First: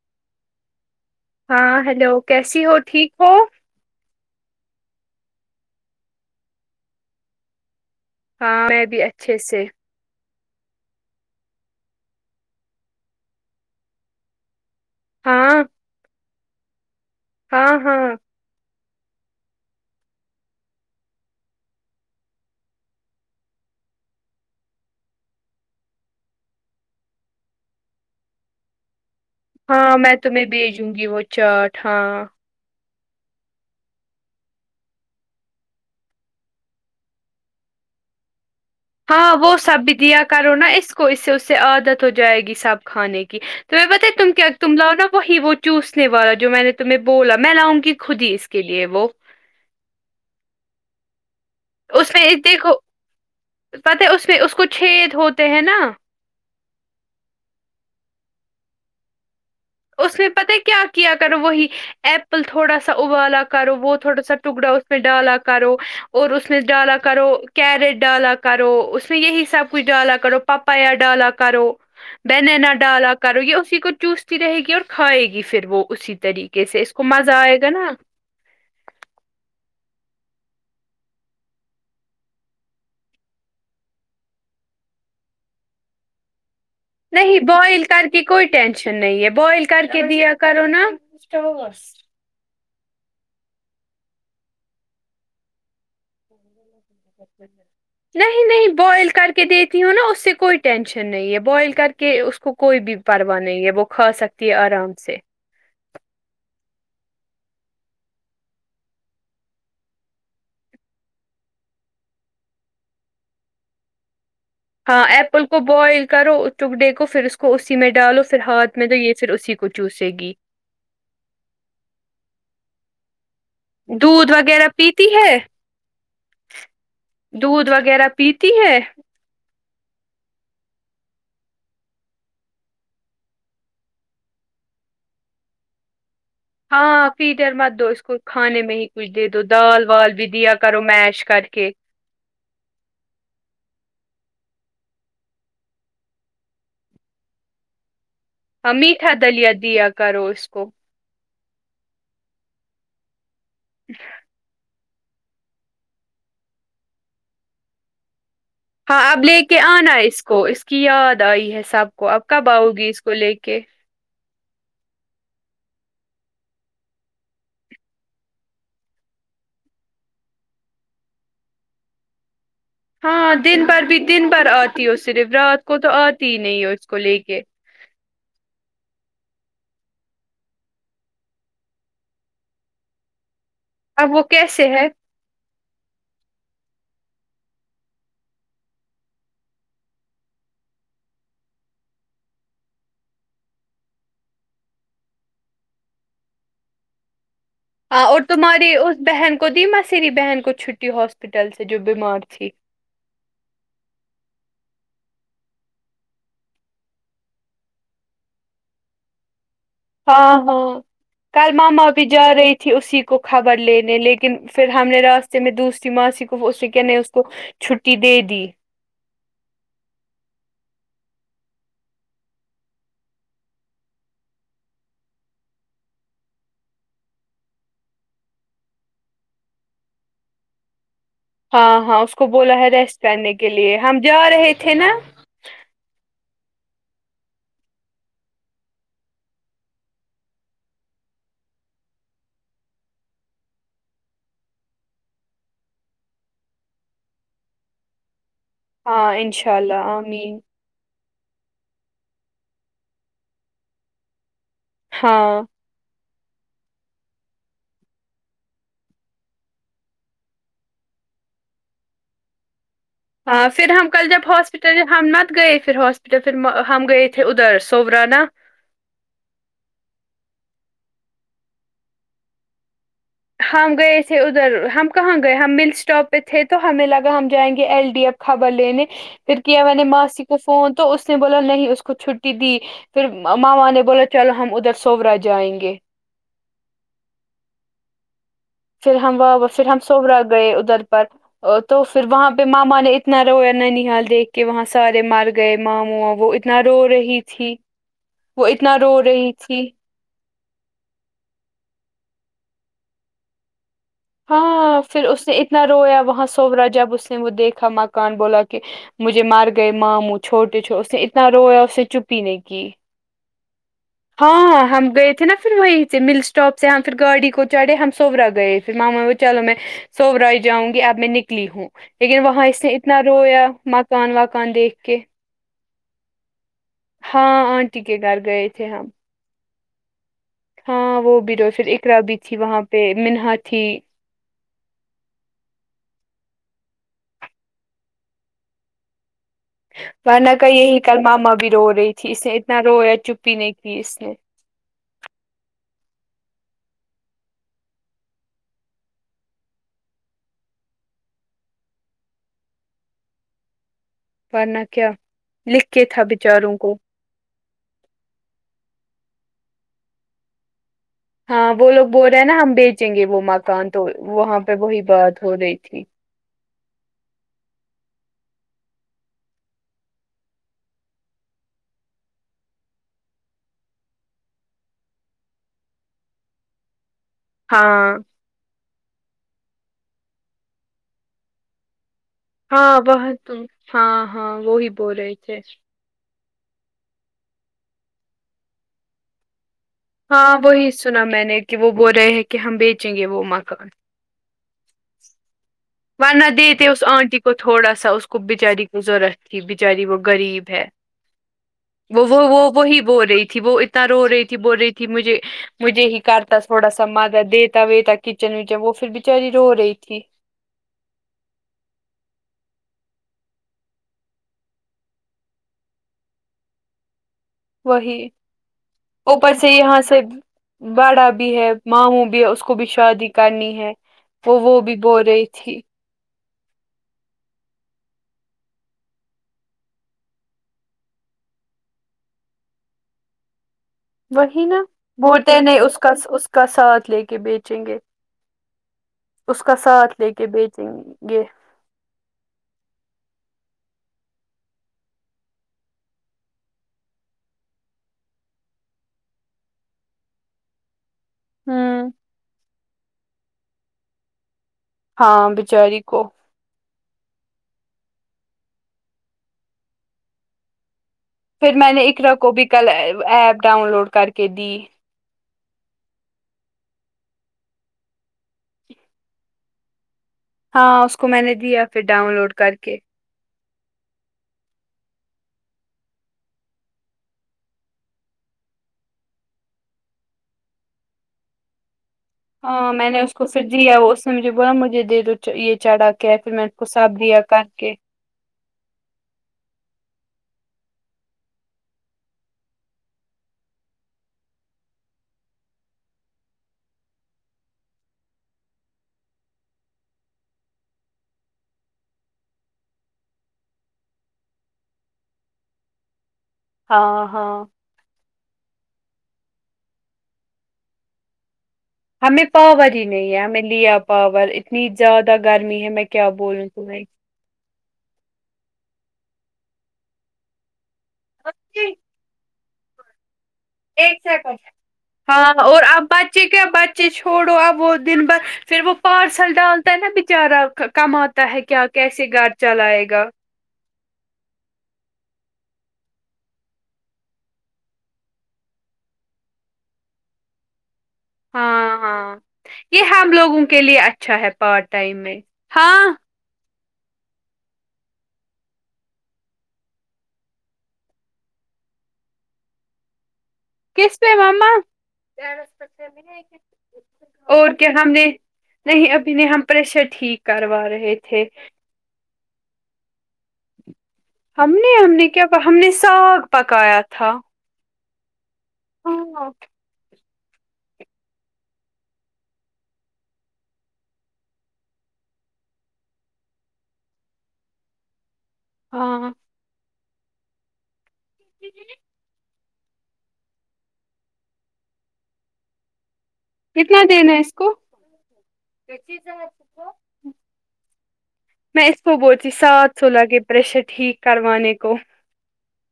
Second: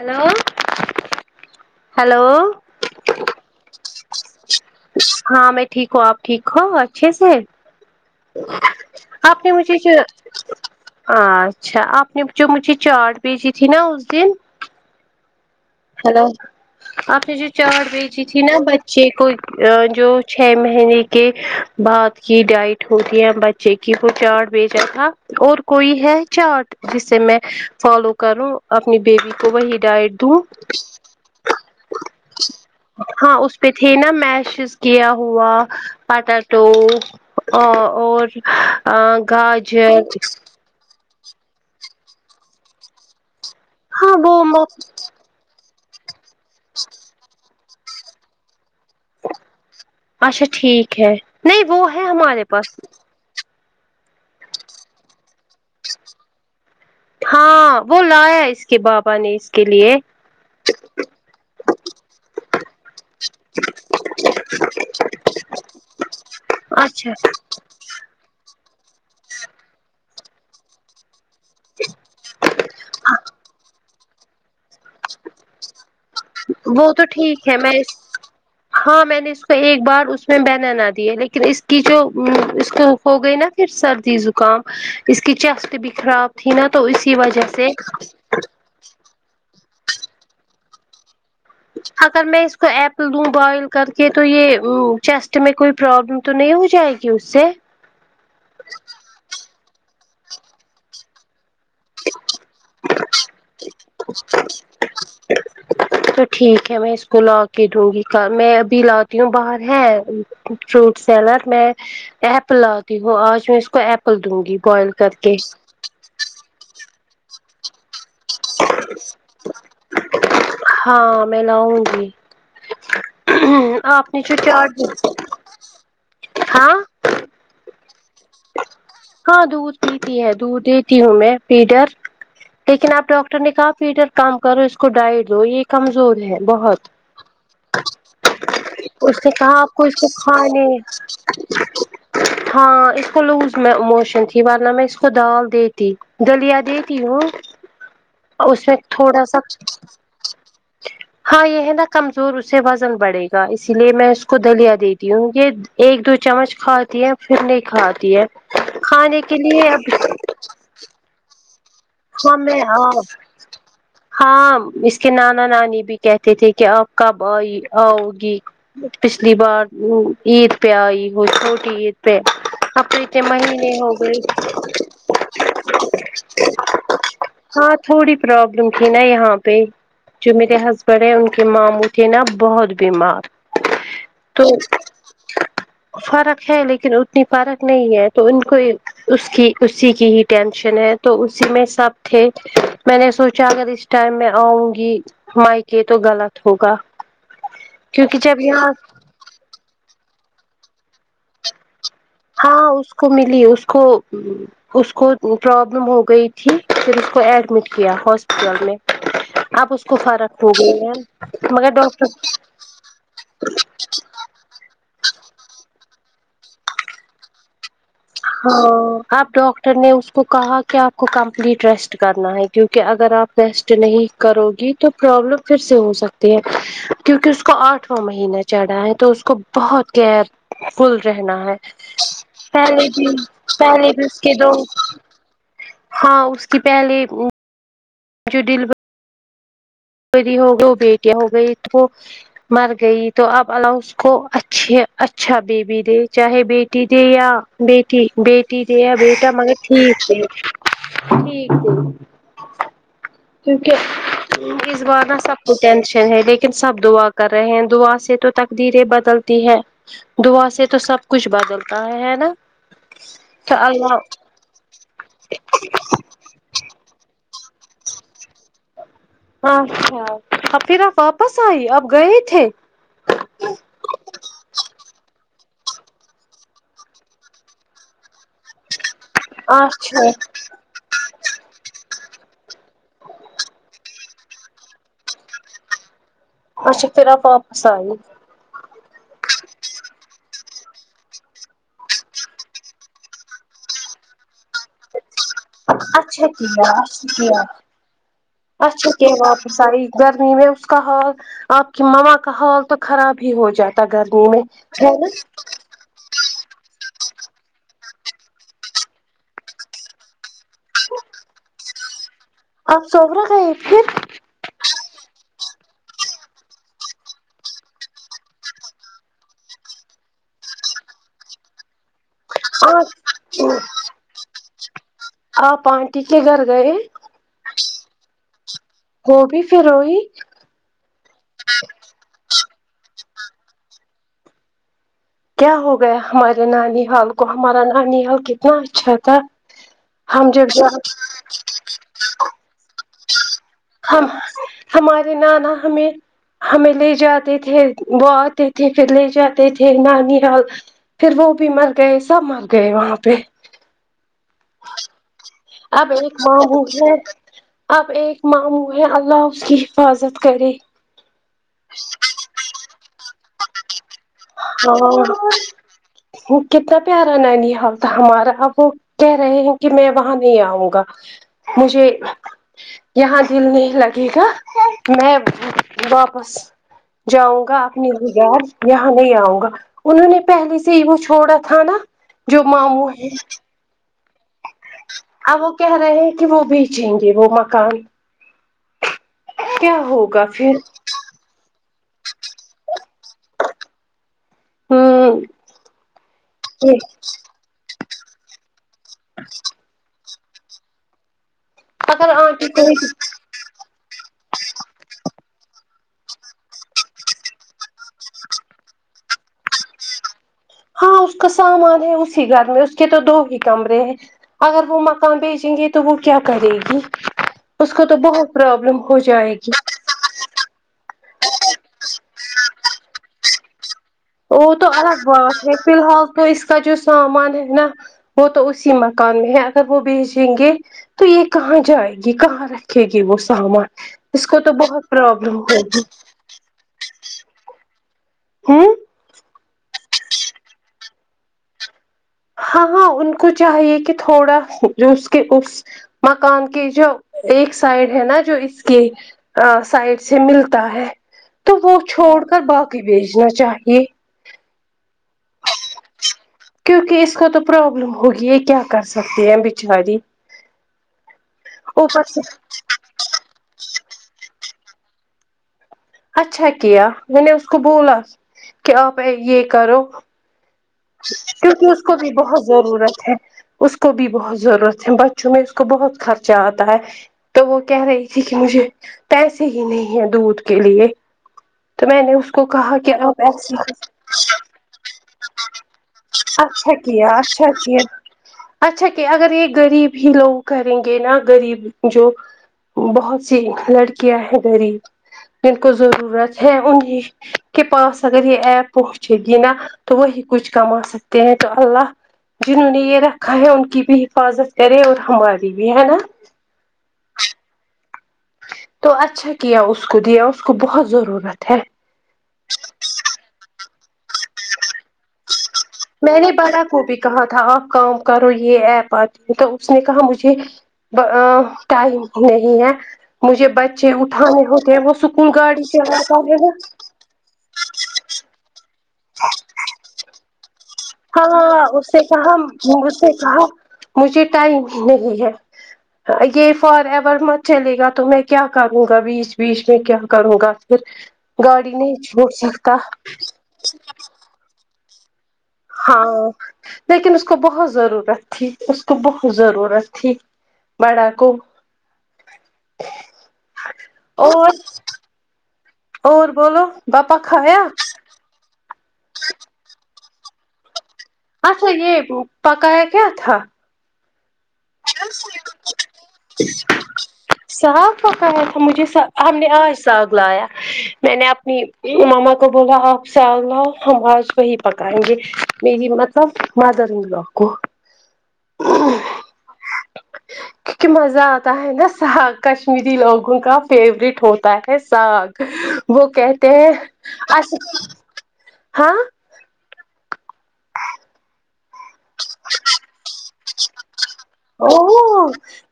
hello ہاں hello کیسی ہو ٹھیک ہو ہاں میں ٹھیک ہوں آپ ٹھیک ہو اچھے سے ہاں میں بھی اچھے آپ نے سے مجھے جو اچھا آپ نے جو مجھے چاٹ بھیجی تھی نا اس دن ہاں ہیلو آپ نے جو چا ہاں ہاں بھیجی نا بچے کو جو چھ مہینے کے بعد کی ڈائٹ ہوتی ہے بچے کی وہ چارٹ بھیجا تھا اور کوئی ہے چارٹ جس سے میں فالو کروں اپنی بیبی کو وہی ہاں میں ڈائٹ دوں تمہیں بھیجوں گی وہ چاٹ ہاں ہاں اس پہ تھے نا میشز کیا ہوا پٹٹو ا اور ہاں وہ سب گاجر بھی دیا کرو نا اس اس سے اس سے عادت ہو جائے گی سب کھانے کی تو بتائی ہاں تم کیا وہ تم لاؤ نا وہی وہ چوسنے والا جو میں نے تمہیں بولا میں لاؤں گی خود ہی اس کے لیے وہ اچھا ٹھیک ہے نہیں وہ ہے اس میں ہمارے دیکھو پاس پتہ ہے اس میں اس کو چد ہوتے ہیں نا ہاں وہ لایا اس کے بابا نے اس کے لیے اس میں پتا کیا کیا کرو وہی ایپل تھوڑا سا ابالا کرو وہ تھوڑا سا ٹکڑا اس پ ڈالا کرو اور اس میں ڈالا اچھا کرو کیرٹ ڈالا کرو اس میں یہی سب کچھ ڈالا کرو پاپایا ڈالا کرو بینینا ڈالا کرو یہ اسی کو چوستتی رہے گی اور وہ تو ٹھیک ہے میں [unintelligible] ہاں میں نے اس کو ایک بار اس میں بنناا دی ہے لیکن اس کی جو اس کو ہو گئی نا پھر سردی زکام اس کی چیسٹ بھی خراب تھی نا تو اسی نہیں وجہ سے بوائل کر کے کوئی ٹینشن نہیں ہے بوائل کر کے دیا کرو نا ن ہوگ اچا اگر میں اس کو ایپل دوں بوائل کر کے تو یہ چیسٹ میں کوئی پرابلم تو نہیں ہو جائے گی کی سےے نہیں نہیں بوائل کر کے دیتی ہوں نا اس سے کوئی ٹینشن نہیں ہے بوائل کر کے کہ اس کو کوئی بھی پرواہ نہیں ہے وہ کھا سکتی ہے آرام سے تو ٹھیک ہے میں اس کو لا کے دوں گی ک میں ابھی لاتی ہوں باہر ہے فروٹ سیلر میں ایپل لی ہوں آج میں اس کو ایپل دوں گی بوائل ہاں کر کے ایپل کو بوائل کرو چک ڈے کو پھر اس کو اسی میں ڈالو پھر ہاتھ میں تو یہ پھر اسی کو چوسے گی ہاں میں لاؤوں گی آپ نے دودھ جو وغیرہ چاٹ پیتی ہے ہاں دودھ وغیرہ پیتی ہے دیتی ہے دودھ دیتی ہوں میں پیڈر لیکن آپ ڈاکٹر نے کہا پیٹر کام کرو اس کو ڈائائیٹ دو یہ کمزور ہے بہت ہاں پیڈر مت دو اس کو کھانے میں ہی کچھ دے اس نے دو کہا آپ دال کو اس کو وال بھی دیا کھانے کرو میش کر کیک ہاں اس کو لوز میں موشن تھی ورنہ میں اس کو دال دیتی گلیا دیتی ہوں اس ہاں میں میٹھا تھوڑا سا دلیا دیا کرو اس کو ہاں یہ ہے نا کمزور اس سے وزن بڑھے گا اسی لیے میں اس کو دلیا دیتی وں یہ ایک دو چمچ کھاتی ہے پھر نہیں کھاتی ہے ہاں کھانے اب لے کے لیے اب آنا ہے اس کو اس کی یاد آئی ہے سب کو اب کب ہمیں آؤ گی اس کو لے کے ہاں اس کے نانا نانی بھی کہتے تھے کہ آپ کب آئی آؤ گی پچھلی بار عید پہ آئی ہو چھوٹی عید پہ اب تو اتنے ہاں دن مہینے بھر ہو بھی گئے دن بھر آتی ہو صرف رات کو تو آتی ہی نہیں ہے اس کو لے کے ہاں تھوڑی پروابلم تھی نا یہاں پہ جو میرے ہسبینڈ ہیں ان کے ماموں تھے نا بہت بیمار اب وہ تو کیسے [inaudible] فرق ہے لیکن اتنی فرق نہیں ہے تو ان کو اس کی اسی کی ہی ٹینشن ہے تو اسی میں سب تھے میں نے سوچا اگر اس ٹائم میں آؤں گی مائیکے تو غلط ہوگا [inaudible] ہ کیونکہ اور جب تمہاری یہاں اسس بہن کو دی م سری بہن کو چھٹی ہاسپٹل سے جو بیمار تھی ہاں اس کو ملی اس کو اس کو پرابلم ہو گئی تھی پھر اس کو ایڈمٹ کیا ہاسپٹل میں آپ [unintelligible] ہاں ہاں کل ماما بھی ڈاکٹر جا رہی تھی اسی کو خبر لینے لیکن لن پھر ہم نے راستے میں دوسری ماسی کو اسے کیانے اس کو چھٹی دے دی ہاں آپ ڈاکٹر نے اس کو کہا کہ آپ کو کمپلیٹ ریسٹ کرنا ہے کیوںکہ اگر آپ ریسٹ نہیں کرو گی تو پرابلم پھر سے ہو سکتی ہے کیونکہ اس کو آٹھواں مہینہ چڑھا ہے تو اس کو بہت گ فل رہنا ہے ہاں ہاں اس کو بولا ہے پہلے ریسٹ بھی کرنے کے لیے پہلے ہم بھی اس جا کے دو رہے تھے نا ہاں اس کی پہل جو ڈیل ری ہو گئی بیٹیاں ہو گئی تو مر گئی تو اب اللہ اس کو اچھے اچھا بیبی دے چاہے بیٹی دے یا بیٹی بیٹی دیا ہاں بیٹا انشاء مگر اللہ ٹھیک ہے آمین ٹھیک ہےھیک کیونکہ سواتدا ہاں سب کچھ ٹینشن ہے لیکن سب دعا کر رہے ہیں دعا سے تو تقدریں بدلتی ہے دعا سے تو سب کچھ بدلتا ہے ہے نا ہاں تو پھر ہم اللہ کل جب ہاسپٹل ہم نہت گئے پھر ہاسپٹل پھر ہم گئے ا تھے ادھر سوورانا اچھا ا پھر آپ واپس آئی اب گئے تھے ہم گئے تھے ادھر ہم کہاں گئے ہم مل اسٹاپ پہ تھے تو ہمیں لگا ہم جائیں گے ایل ڈی ایف خبر لینے پھر کیا میں نے اچھا ماسی کو فون تو اس نے بولا نہیں اس کو چھٹی دی پھر ماما نے بولا چلو ہم ادھر سورا جائیں گے اچھا پھر آپ واپس آئی پھر ہماں پھر ہم سوبا گئے ادھر پر تو پھر وہاں پہ ماما نے اتنا رویا ننیی حال دیکھ کے وہاں سے سارے مر گئے ماں م اچھا وہ اتنا کیا رو اچھا رہی کیا تھی وہ اتنا رو اچھا رہی راپس تھی گرمی میں اس کا حال آپ کی مماں کا حال تو خراب ہی ہو جاتا تاگرنی میں ہاں ہےا پھر اس نے اتنا رویا وہاں سوور رہا جب اس نے وہ دیکھا مکان بولا کہ مجھے مار گئے ماموں چھوٹے چھو اس نے اتنا رویا اسے چپی نہیں کی آپ سوب رہا ہے ایک پھر ہاںاں ہم گئے تھے نا پھر وہیں سے مل اسٹاپ سے ہم پھر گاڑی کو چڑھے ہم سورا گئے پھر ماما چلو میں سوورائی جاؤں گی اب میں نکلی ہوں لیکن وہاں اس نے اتنا آپ رویا مکان وکان دیکھ کےہ آپ پانٹی کے گھر گئے ہاں آنٹی کے گھر گئے تھے ہم وہ بھی فھر ائی ہاں وہ بھی رو پ اقر بھی تھی وہاں پہ منہا تھی کیا ہو گیا ہمارے نانی حال کو ہمارا نانی حال کتنا اچھا تھا وہ نہ ہم کہ جب یہی کل ماما بھی رو رہی تھی اس نے اتنا رویا چپ ہی نہیں کی اس ہم نے ہمارے نانا ہمیں ہمیں لے جاتے تھے وہ آتے تھے پھر لے جاتے تھے نانییاال پھر وہ بھی مر گئے سب مر گئے وہاں پہ ورنہ کیا لکھ آ کے ب تھا ک بچاروں کو [unintelligible] اب ایک ماموں ہے اللہ اس کی حفاظت کرے ہاں وہ لوگ بول رہے ہیں نا ہم بیچیں گے وہ مکان تو وہاں پہ ہاں وہی بات ہو رہی تھی کتنا پیارا نانیی حال تھا ہمارا اب وہ کہہ رہے ہیں کہ میں وہاں نہیں آؤں گا مجھے یہاں دل نہیں لگے گا میں واپس جاؤں گا اپنی ہاں بگار یہاں نہیں آؤں گا انہوں نے پہلے سے ہی وہ چھوڑا تھا نا جو ہاں ماموں وہ تو ہاں ہاں وہی بول رہے تھے اب وہ کہہ رہے ہیں کہ وہ بیچیں گے وہ مکان کیا ہوگا ہاں پھر وہی سنا میں نے کہ وہ بول رہے ہیں کہ ہم بیچیں گے وہ مکان ہوں ون نا دیتےے اس آنٹی کو تھوڑا سا اس کو بچاری کووورت تھی بچاراری ب وہ غریب ہے وہ اگر وہ وہ آنٹی کو وہی بول رہی تھی وہ ا رو رہی تھی بول رہی تھی مجھے مجھے ہی کرتا تھوڑا سا مدہ دیتا وتا کچن وچن وہ پھر بچاری رو رہی تھی ہاں اس کا سامان ہے اسی گھر میں اس کے تو دو ہی کمرے ہیں اگر وہ مکان بیچیں گے تو وہ کیا کرے گی اس کو تو بہت پرابلم ہو جائے گی س بڑا بھی ہے ماہوں بھی ہے اس کو بھی شادی کرنی ہے وہ تو بھی الگ بول رہی بات ہے تھی فی الحال تو اس کا جو سامان ہے نا وہ تو اسی مکان میں ہے اگر وہ بھیجیں گے تو یہ کہاں جائے گی کہاں رکھے گی وہ سامان اس کو وہی تو نا بہت پرابلم بولتے نہیں اس ہوگی کا اس کا ساتھ لے کے بیچیں گے ہاں اس کا ساتھ لے کے بیچیں گے یہ ہاں ہاں ان کو چاہیے کہ تھوڑا جو اس کے اس مکان کے جو ایک سائڈ ہے نا جو اس کے سائڈ سے ملتا ہے تو وہ ہوں چھوڑ کر باقی بھیجنا چاہیے ہاں بچاری کو کیونکہ اس کا تو پرابلم ہوگی یہ کیا کر سکتی ہیں بچاری پھر میں نے اوپر اقرا سے کو بھی کل ایپ ڈاؤن لوڈ کر کے دی اچھا کیا میں نے اس کو بولا کہ آپ یہ کرو ہاں کو میں نے دیا کیونکہ پھر اس کو بھی ڈاؤن لوڈ بہت کر کے ضرورت ہے اس کو بھی بہت ضرورت ہے بچوں میں اس کو بہت خرچہ آتا ہے تو وہ کہہ رہی تھی کہ مجھے پیسے ہی نہیں ہیں دودھ کے لیے تو میں نے کو ہاں کہا میں کہ نے اس آپ کو پھر ایسے دیا اس نے مجھے بولا مجھے دے دو یہ چڑھا کے پھر میں اس کو اچھا سب کیا دیا اچھا کر کے کیا اچھا کہ اگر یہ غریب ہی لوگ کریں گے نہا غریب جو بہت سی لڑکیاں ہیں غریب جن کو ضرورت ہے انہیں کے پاس اگر یہ ایپ پہنچے گی نا تو وہی کچھ کما سکتے ہیں تو اللہ جنہوں نے یہ رکھا ہے ان کی بھی حفاظت کرے اور ہماری بھی ہے نا ہاں ہاں تو اچھا کیا اس کو دیا اس کو بہت ضرورت ہے ہمیں پاور ہی نہیں ہے ہمیں لیا پاور اتنی زیادہ گرمی ہے میں کیا نے بولوں بڑا تمہیں کو بھی کہا تھا آپ کام کرو یہ ایپ آتے ہیں تو اس نے کہا مجھے ٹم نہیں ہے مجھے بچے ایک سیکنڈ اٹانے ہوتے ہیں وہ سکول ہاں گاڑی اور سے اب آتا بچے ہے کیا نا بچے چھوڑو اب وہ دن بد پھر وہ پارسل ڈالتا ہے نا بچارا کماتا ہے ہاں کیا اس نے کیسے گھر کہا چلائے اس گا سے کہا مجھے ٹائم ہی نہیں ہے یہ فار ایور مت چلے گا تو میں کیا کروں گا بیس بیس میں کیا کروں گا پھر گاڑی ہاں نہیں ہاں چھوڑ سکتا یہ ہم لوگوں کے لیے اچھا ہے پارٹ ٹائم میں ہاں ہاں لیکن اس کو بہت ضرورت تھی اس کو بہت ضرورت تھی بڑا کو [inaudible] کس پہ ماما اور اور بولو باپا اور کھایا کیا ہم نے نہیں ابھی نہیں ہم پریشر ٹھیک کروا رہے تھے اچھا یہ پکایا کیا تھا ہم نے ہم نے کیا ہم نے ساگ پکایا تھا صاف پکایا تھا مجھےا ہاں ہم نے آج ساگ لایا میں نے اپنی ماما کو بولا آپ ساگ لاؤ ہم آج وہی پکائیں گے میںیری مطلب مدروں گی آپ کو [inaudible] ہ کک مز آتا آ نس سگ کشمیری لوگوں کا فیوروریٹ ہوتا ہے ساگ وہ کہ کتنا دینا ہے اس کو کہس ہاں میں اس کو بوچی سات سو لگے پریشر ٹھیک کروانے او کو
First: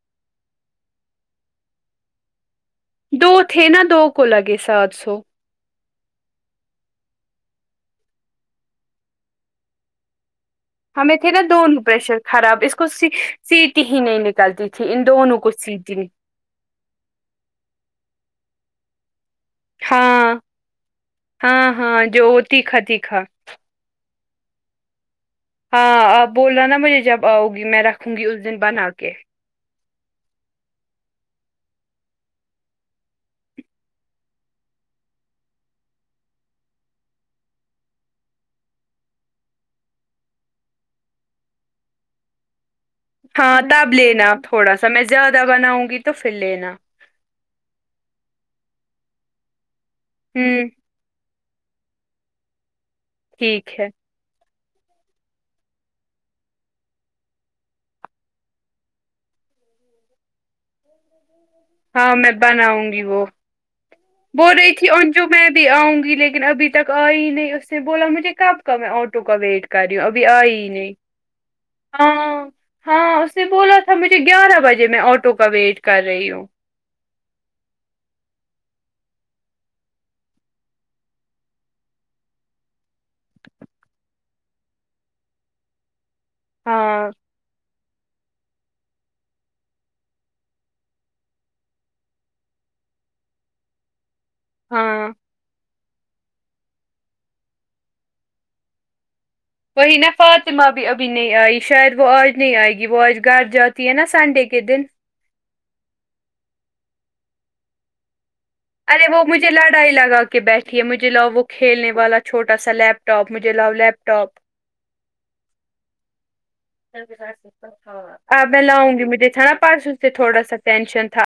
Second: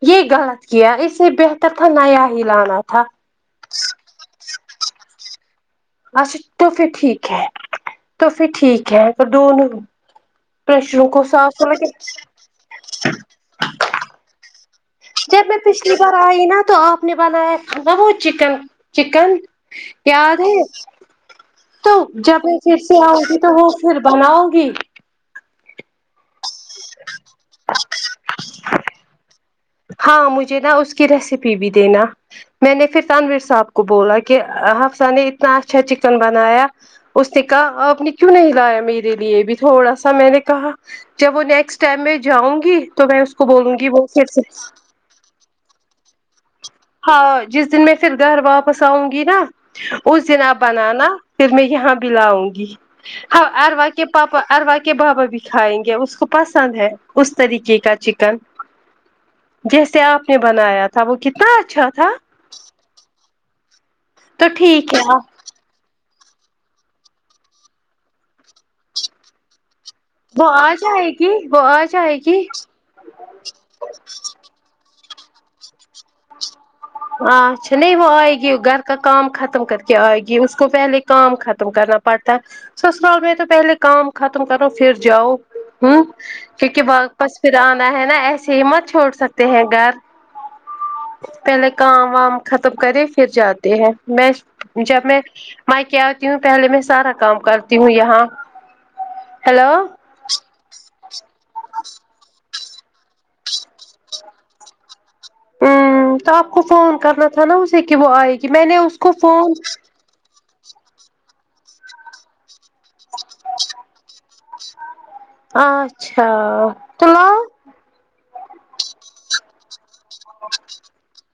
یہ غلط کیا اسے بہتر تھا نیا ہی لانا تھا دو تھے نہا دو کولا گے سات سو اچھا توفھر ٹھیک ہے تو پھر ٹھیک ہے پ دونوں پریشر س آسو کہ ک س سیٹ ہی نہیں نکلتی تھی ان دونوں جب کو میں پچھلی سیٹی بار آئی نا تو آپ نے بنایا کھا وہ چکن چکن ہاں یاد ہے ہاں تو ہاں جو جب پھر تیکھا سے آؤ تیکھا گے تو وہ پھر بناؤں گی ہاں آپ بول رہا نا مجھے جب آؤ گی میں رکھوں گی اس دن بنا کے ہاں مجھے نا اس کی ریسیپی بھی دینا میں نے پھر تنویر صاحب کو بولا کہ حفسہ نے اتنا اچھا چکن بنایا اس نے کہا آپ نے کیوں نہیں لایا میرے لیے بھی تھوڑا سا میں نے کہا جب وہ نیکسٹ ٹائم میں جاؤں گی تو میں اس کو بولوں گی وہ پھر سے س میں زیادہ بناؤں گی تو پھر لینا ہاں جس دن میں پھر گھر واپس آؤں گی نا اس دن اب ہوں بنانا پھر میں یہاں بھی لاؤں گی ار ٹھیک ہے وا کے پاپا اروا کے بابا بھی کھائیں گے اس کو پسند ہے اس طریقے کا چکن جیسے آپ نے بنایا تھا وہ ک ہاں میں بناؤں گی وہ تو ب رہی تھی ٹھیک ہے اور جو میں اب بھی آؤں گی لیکن ابھی تک آئی ہی نہیں اس نے بولا مجھے کب کا میں آٹو کا ویٹ کر رہی ہوں ابھی وہ آئی آ نہیں جائے گی وہ آ جائے گی ہاں ہاں اسے بولا تھا مجھے گیارہ بجے ج میں آٹو کا ویٹ کر رہی ہوں اچھا نہیں وہ آئے گی گھر کا کام ختم کر کے آئے گی اس کو پہلے کام ختم کرنا پڑتا سسرال میںیر تو پہلے کام ختم کرو پھر جاؤ ہوں کیونکہ ہاں واپس پھر آنا ہے نا ایسے ہی مت چھوڑ سکتے ہیں گھر پہلے کام وام ختم کرے پھر جاتے ہیں میں جب ہاں میں میں کیا آتی ہوں پہلے میں سارا کام کرتی ہوں یہاں ہیلو کو نا فاطمہ بھی ابھی نہیں آئی شاید وہ آج نہیں آئے گی وہ آج گھر جاتی ہے نا سنڈے کے دن ہ تو آپ کو فون کرنا تھا نا اسے کہ وہ آئے گی میں نے اس ارے کو وہ مجھے فون لڑائی لگا کے بیٹھیے مجھے لاؤ وہ کھیلنے والا چھوٹا سا لیپ ٹاپ مجھے لاؤ لیپ ٹاپ اچھا تو ل آب میں لاؤں گی مجھے چ نا پرسوں سے تھوڑا سا ٹینشن تھا